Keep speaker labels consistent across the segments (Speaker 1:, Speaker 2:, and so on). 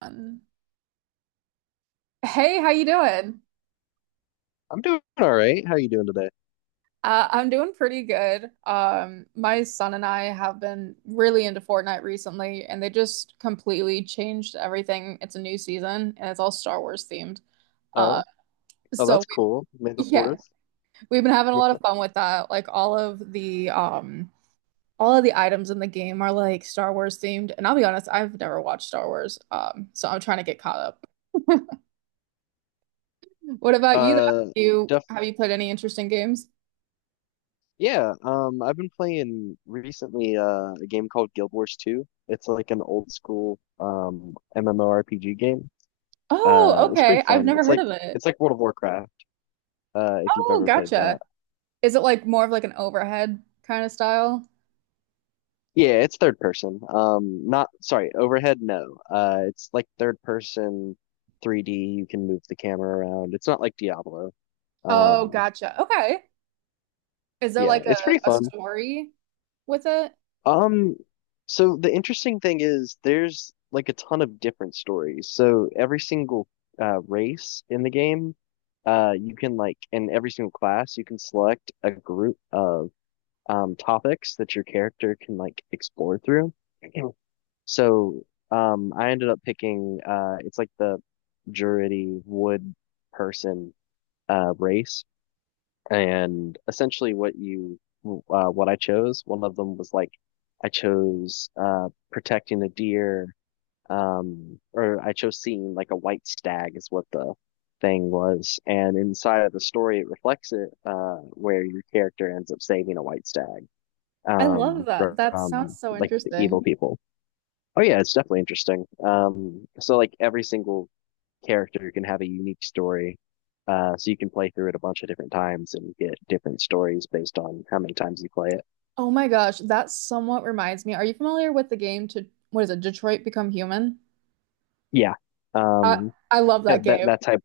Speaker 1: Um, Hey, how you doing?
Speaker 2: I'm doing all right. How are you doing today?
Speaker 1: I'm doing pretty good. My son and I have been really into Fortnite recently, and they just completely changed everything. It's a new season, and it's all Star Wars themed. Uh,
Speaker 2: Oh, oh,
Speaker 1: so
Speaker 2: that's cool. May the
Speaker 1: yeah,
Speaker 2: fourth.
Speaker 1: we've been having a lot of fun with that. Like all of the items in the game are like Star Wars themed, and I'll be honest, I've never watched Star Wars, so I'm trying to get caught up. What about you, though?
Speaker 2: Uh,
Speaker 1: Have you
Speaker 2: def
Speaker 1: have you played any interesting games?
Speaker 2: yeah. I've been playing recently a game called Guild Wars 2. It's like an old school MMORPG game.
Speaker 1: Oh,
Speaker 2: It's
Speaker 1: okay.
Speaker 2: pretty
Speaker 1: I've
Speaker 2: fun.
Speaker 1: never
Speaker 2: It's
Speaker 1: heard
Speaker 2: like
Speaker 1: of it.
Speaker 2: it's like World of Warcraft. If you've
Speaker 1: Oh,
Speaker 2: ever played that.
Speaker 1: gotcha. Is it like more of like an overhead kind of style?
Speaker 2: Yeah, it's third person. Not, sorry, overhead. No. It's like third person, 3D. You can move the camera around. It's not like Diablo.
Speaker 1: Oh,
Speaker 2: Um,
Speaker 1: gotcha. Okay. Is there
Speaker 2: yeah,
Speaker 1: like
Speaker 2: it's
Speaker 1: a,
Speaker 2: pretty
Speaker 1: a
Speaker 2: fun.
Speaker 1: story with it?
Speaker 2: Um, so the interesting thing is there's like a ton of different stories. So every single race in the game, you can, like in every single class, you can select a group of topics that your character can like explore through. Mhm. So I ended up picking it's like the Druidy wood person race, and essentially what you what I chose. One of them was like I chose protecting a deer, or I chose seeing like a white stag is what the thing was. And inside of the story, it reflects it where your character ends up saving a white stag
Speaker 1: I love that.
Speaker 2: from
Speaker 1: That sounds so
Speaker 2: like the
Speaker 1: interesting.
Speaker 2: evil people. Oh yeah, it's definitely interesting. So like every single character can have a unique story. So you can play through it a bunch of different times and get different stories based on how many times you play it.
Speaker 1: Oh my gosh, that somewhat reminds me. Are you familiar with the game to what is it, Detroit Become Human?
Speaker 2: Yeah.
Speaker 1: I
Speaker 2: Um,
Speaker 1: I love that
Speaker 2: that
Speaker 1: game.
Speaker 2: that type,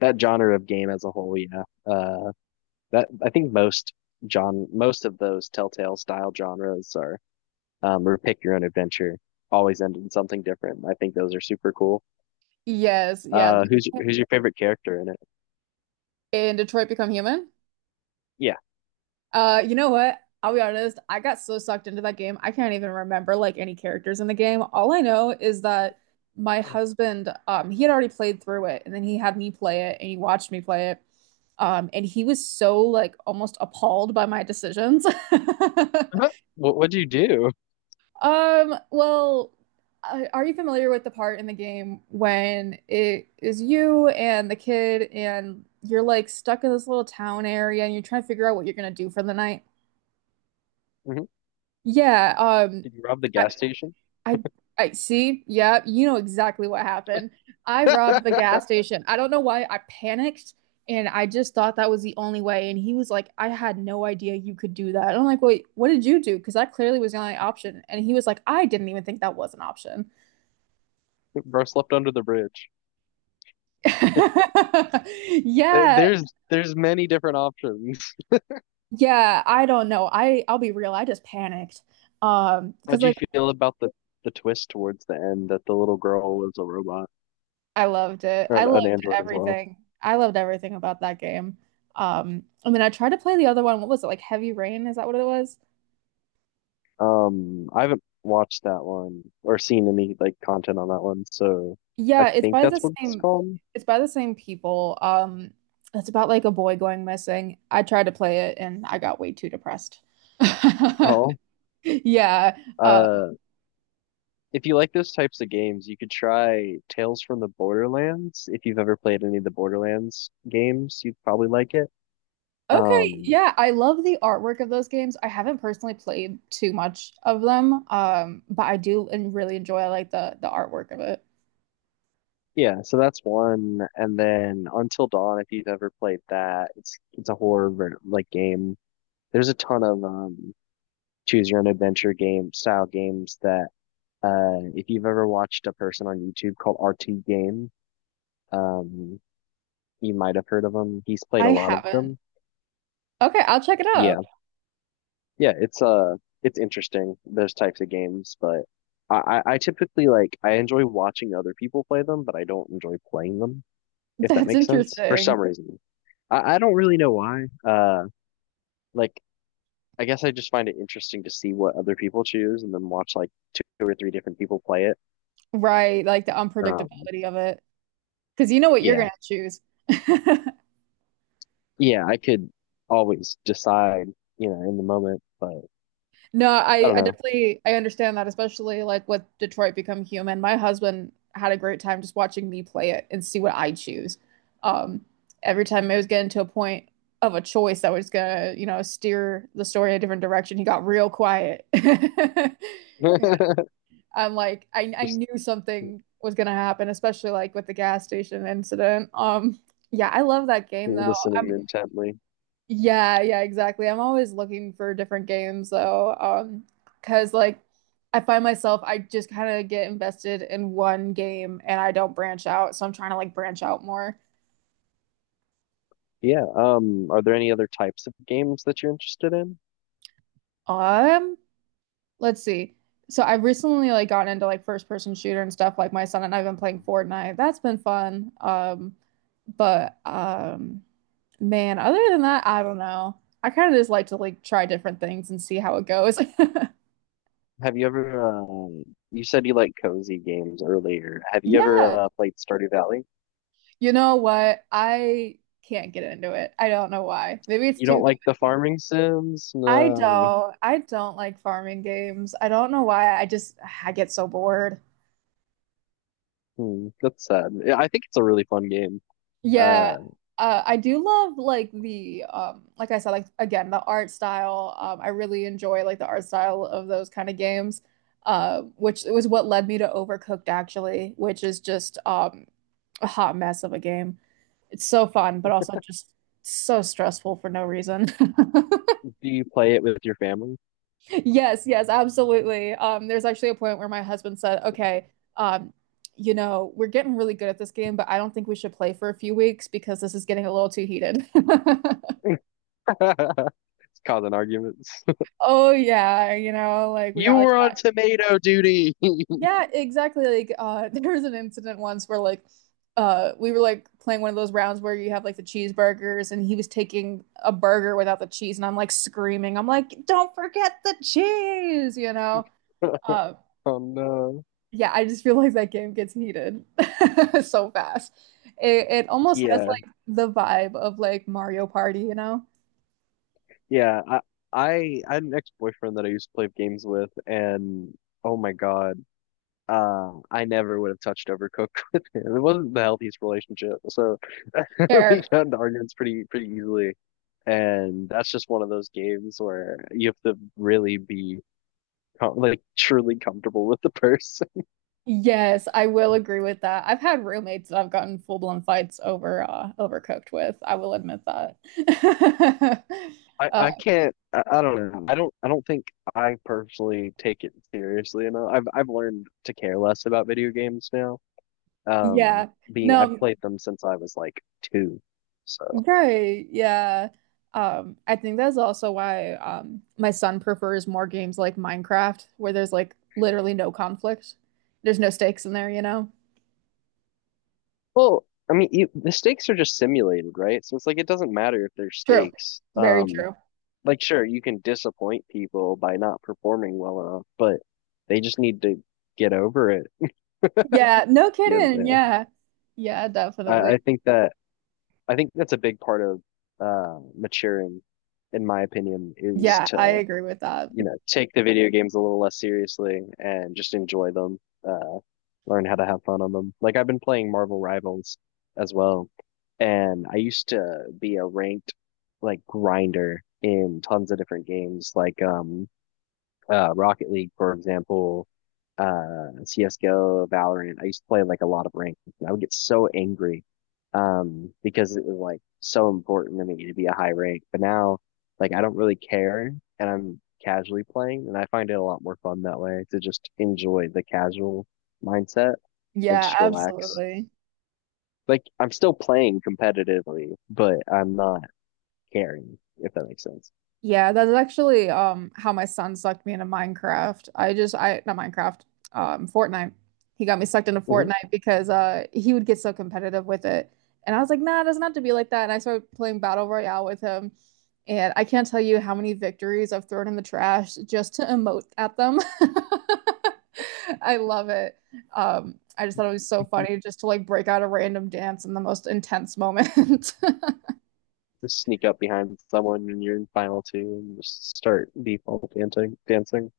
Speaker 2: that genre of game as a whole, yeah. That, I think, most John most of those Telltale style genres are or pick your own adventure, always end in something different. I think those are super cool.
Speaker 1: Yes, yeah.
Speaker 2: Who's your favorite character in it?
Speaker 1: In Detroit Become Human?
Speaker 2: Yeah.
Speaker 1: You know what? I'll be honest, I got so sucked into that game. I can't even remember like any characters in the game. All I know is that my husband, he had already played through it and then he had me play it and he watched me play it. And he was so like almost appalled by my decisions.
Speaker 2: Uh-huh. What'd you do?
Speaker 1: Um, well, are you familiar with the part in the game when it is you and the kid and you're like stuck in this little town area and you're trying to figure out what you're gonna do for the night?
Speaker 2: Mm-hmm.
Speaker 1: Yeah,
Speaker 2: Did you rob the
Speaker 1: I,
Speaker 2: gas station?
Speaker 1: I I see. Yeah, you know exactly what happened. I robbed the gas station. I don't know why I panicked and I just thought that was the only way and he was like, "I had no idea you could do that." And I'm like, "Wait, what did you do?" Because that clearly was the only option. And he was like, "I didn't even think that was an option."
Speaker 2: Bro slept under the bridge. There-
Speaker 1: Yeah.
Speaker 2: There's there's many different options.
Speaker 1: Yeah, I don't know. I'll be real. I just panicked. Um, because
Speaker 2: How'd you
Speaker 1: like
Speaker 2: feel about the twist towards the end that the little girl was a robot
Speaker 1: I loved it.
Speaker 2: or
Speaker 1: I
Speaker 2: an
Speaker 1: loved
Speaker 2: android as well?
Speaker 1: everything. I loved everything about that game. I mean, I tried to play the other one. What was it? Like Heavy Rain? Is that what it was?
Speaker 2: I haven't watched that one or seen any like content on that one, so I
Speaker 1: Yeah, it's
Speaker 2: think
Speaker 1: by the
Speaker 2: that's what it's
Speaker 1: same
Speaker 2: called.
Speaker 1: it's by the same people. It's about like a boy going missing. I tried to play it and I got way too depressed.
Speaker 2: Oh,
Speaker 1: Yeah. Um,
Speaker 2: uh, if you like those types of games, you could try Tales from the Borderlands. If you've ever played any of the Borderlands games, you'd probably like it.
Speaker 1: okay.
Speaker 2: Um,
Speaker 1: Yeah, I love the artwork of those games. I haven't personally played too much of them, but I do and really enjoy like the artwork of it.
Speaker 2: Yeah, so that's one, and then Until Dawn, if you've ever played that, it's a like game. There's a ton of choose your own adventure game style games that if you've ever watched a person on YouTube called RT Game, um, you might have heard of him. He's played a
Speaker 1: I
Speaker 2: lot of
Speaker 1: haven't.
Speaker 2: them.
Speaker 1: Okay, I'll check it out.
Speaker 2: Yeah, yeah, it's interesting, those types of games, but I typically like, I enjoy watching other people play them, but I don't enjoy playing them, if that
Speaker 1: That's
Speaker 2: makes sense, for
Speaker 1: interesting.
Speaker 2: some reason. I don't really know why. Like I guess I just find it interesting to see what other people choose and then watch like two or three different people play it.
Speaker 1: Right, like the
Speaker 2: Um,
Speaker 1: unpredictability of it. Because you know what you're
Speaker 2: yeah,
Speaker 1: gonna choose.
Speaker 2: yeah, I could always decide, you know, in the moment, but
Speaker 1: No,
Speaker 2: I don't
Speaker 1: I
Speaker 2: know.
Speaker 1: definitely I understand that, especially like with Detroit Become Human. My husband had a great time just watching me play it and see what I choose. Um, every time it was getting to a point of a choice that was gonna, you know, steer the story a different direction, he got real quiet. I'm like I
Speaker 2: Just
Speaker 1: knew something was gonna happen, especially like with the gas station incident. Yeah, I love that game though.
Speaker 2: listening
Speaker 1: I'm
Speaker 2: intently.
Speaker 1: Yeah, yeah, exactly. I'm always looking for different games though, because like I find myself I just kind of get invested in one game and I don't branch out, so I'm trying to like branch out more.
Speaker 2: Yeah. Are there any other types of games that you're interested in?
Speaker 1: Um, Let's see. So I've recently like gotten into like first person shooter and stuff like my son and I've been playing Fortnite. That's been fun. But Man, other than that, I don't know. I kind of just like to like try different things and see how it goes.
Speaker 2: Have you ever, you said you like cozy games earlier. Have you ever
Speaker 1: Yeah.
Speaker 2: played Stardew Valley?
Speaker 1: You know what? I can't get into it. I don't know why. Maybe it's
Speaker 2: You
Speaker 1: too
Speaker 2: don't like the
Speaker 1: comfy.
Speaker 2: farming sims? No.
Speaker 1: I don't like farming games. I don't know why. I just I get so bored.
Speaker 2: Hmm, that's sad. Yeah, I think it's a really fun game.
Speaker 1: Yeah,
Speaker 2: Uh,
Speaker 1: I do love like the like I said like again the art style. I really enjoy like the art style of those kind of games. Which was what led me to Overcooked actually, which is just a hot mess of a game. It's so fun, but also just so stressful for no reason.
Speaker 2: do you play it with your family?
Speaker 1: Yes, yes, absolutely. There's actually a point where my husband said, "Okay, um, you know, we're getting really good at this game, but I don't think we should play for a few weeks because this is getting a little too heated."
Speaker 2: It's causing arguments.
Speaker 1: Oh yeah, you know, like we
Speaker 2: You
Speaker 1: got like
Speaker 2: were on tomato duty.
Speaker 1: yeah, exactly. Like there was an incident once where like we were like playing one of those rounds where you have like the cheeseburgers, and he was taking a burger without the cheese, and I'm like screaming, I'm like, "Don't forget the cheese," you know. Um,
Speaker 2: Oh no.
Speaker 1: Yeah, I just feel like that game gets heated so fast. It almost has
Speaker 2: Yeah,
Speaker 1: like the vibe of like Mario Party, you know?
Speaker 2: yeah. I had an ex-boyfriend that I used to play games with, and oh my God, I never would have touched Overcooked with him. It wasn't the healthiest relationship, so we
Speaker 1: Fair.
Speaker 2: got into arguments pretty, pretty easily. And that's just one of those games where you have to really be like truly comfortable with the person.
Speaker 1: Yes, I will agree with that. I've had roommates that I've gotten full-blown fights over overcooked with. I will admit that.
Speaker 2: I,
Speaker 1: Uh,
Speaker 2: I can't. I don't know. I don't. I don't think I personally take it seriously enough. I've learned to care less about video games now. Um,
Speaker 1: yeah.
Speaker 2: being
Speaker 1: No,
Speaker 2: I've played them since I was like two, so
Speaker 1: right. Yeah. I think that's also why my son prefers more games like Minecraft, where there's like literally no conflict. There's no stakes in there, you know?
Speaker 2: well. I mean, you, the stakes are just simulated, right? So it's like it doesn't matter if there's
Speaker 1: True.
Speaker 2: stakes.
Speaker 1: Very true.
Speaker 2: Like sure, you can disappoint people by not performing well enough, but they just need to get over it.
Speaker 1: Yeah, no
Speaker 2: You
Speaker 1: kidding.
Speaker 2: know,
Speaker 1: Yeah. Yeah,
Speaker 2: I,
Speaker 1: definitely.
Speaker 2: I think that I think that's a big part of maturing, in my opinion, is
Speaker 1: Yeah, I
Speaker 2: to,
Speaker 1: agree with that.
Speaker 2: you know, take the video games a little less seriously and just enjoy them. Uh, learn how to have fun on them. Like I've been playing Marvel Rivals as well, and I used to be a ranked like grinder in tons of different games, like Rocket League, for example, CS:GO, Valorant. I used to play like a lot of ranked. And I would get so angry because it was like so important to me to be a high rank. But now, like, I don't really care, and I'm casually playing, and I find it a lot more fun that way, to just enjoy the casual mindset and
Speaker 1: Yeah,
Speaker 2: just relax.
Speaker 1: absolutely.
Speaker 2: Like, I'm still playing competitively, but I'm not caring, if that makes sense.
Speaker 1: Yeah, that's actually how my son sucked me into Minecraft. I just I Not Minecraft, Fortnite. He got me sucked into
Speaker 2: Mhm.
Speaker 1: Fortnite because he would get so competitive with it. And I was like, nah, it doesn't have to be like that. And I started playing Battle Royale with him. And I can't tell you how many victories I've thrown in the trash just to emote at them. I love it. I just thought it was so funny just to like break out a random dance in the most intense moment.
Speaker 2: Just sneak up behind someone when you're in final two and just start default dancing. Dancing.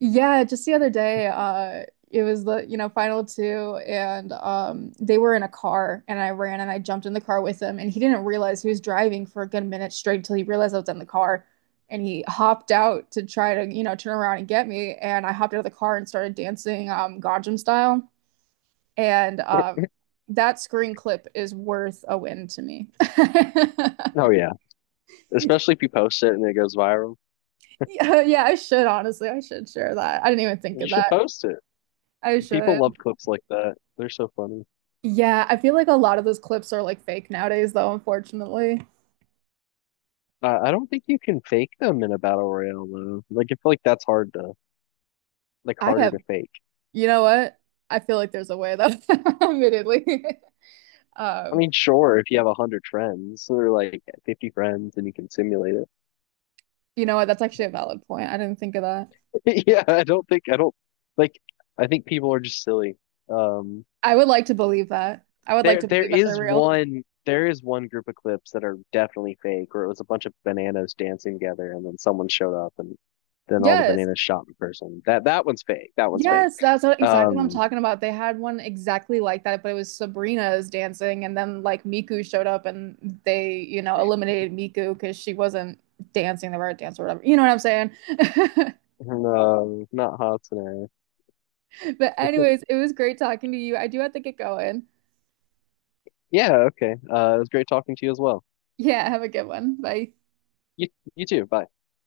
Speaker 1: Yeah, just the other day, it was the, you know, final two and they were in a car and I ran and I jumped in the car with him and he didn't realize he was driving for a good minute straight until he realized I was in the car and he hopped out to try to, you know, turn around and get me and I hopped out of the car and started dancing Gangnam style and that screen clip is worth a win to me.
Speaker 2: Oh yeah, especially if you post it and it goes viral.
Speaker 1: Yeah, yeah, I should honestly. I should share that. I didn't even think
Speaker 2: You
Speaker 1: of
Speaker 2: should
Speaker 1: that.
Speaker 2: post it.
Speaker 1: I
Speaker 2: People love
Speaker 1: should.
Speaker 2: clips like that. They're so funny.
Speaker 1: Yeah, I feel like a lot of those clips are like fake nowadays, though, unfortunately.
Speaker 2: I don't think you can fake them in a battle royale though. Like I feel like that's hard to, like,
Speaker 1: I
Speaker 2: harder
Speaker 1: have,
Speaker 2: to fake.
Speaker 1: you know what? I feel like there's a way, though, admittedly.
Speaker 2: I
Speaker 1: Um,
Speaker 2: mean, sure, if you have a hundred friends, so they're like 50 friends, and you can simulate
Speaker 1: you know what? That's actually a valid point. I didn't think of that.
Speaker 2: it. Yeah, I don't think, I don't like. I think people are just silly. Um,
Speaker 1: I would like to believe that. I would like to believe that they're real.
Speaker 2: There is one group of clips that are definitely fake, where it was a bunch of bananas dancing together, and then someone showed up, and then all the
Speaker 1: Yes.
Speaker 2: bananas shot in person. That one's fake. That one's fake.
Speaker 1: Yes, that's what, exactly what I'm
Speaker 2: Um,
Speaker 1: talking about. They had one exactly like that, but it was Sabrina's dancing, and then like Miku showed up and they, you know, eliminated Miku because she wasn't dancing the right dance or whatever. You know what I'm saying?
Speaker 2: no, not Hatsune.
Speaker 1: But anyways, it was great talking to you. I do have to get going.
Speaker 2: Yeah, okay. It was great talking to you as well.
Speaker 1: Yeah, have a good one. Bye.
Speaker 2: You you too. Bye.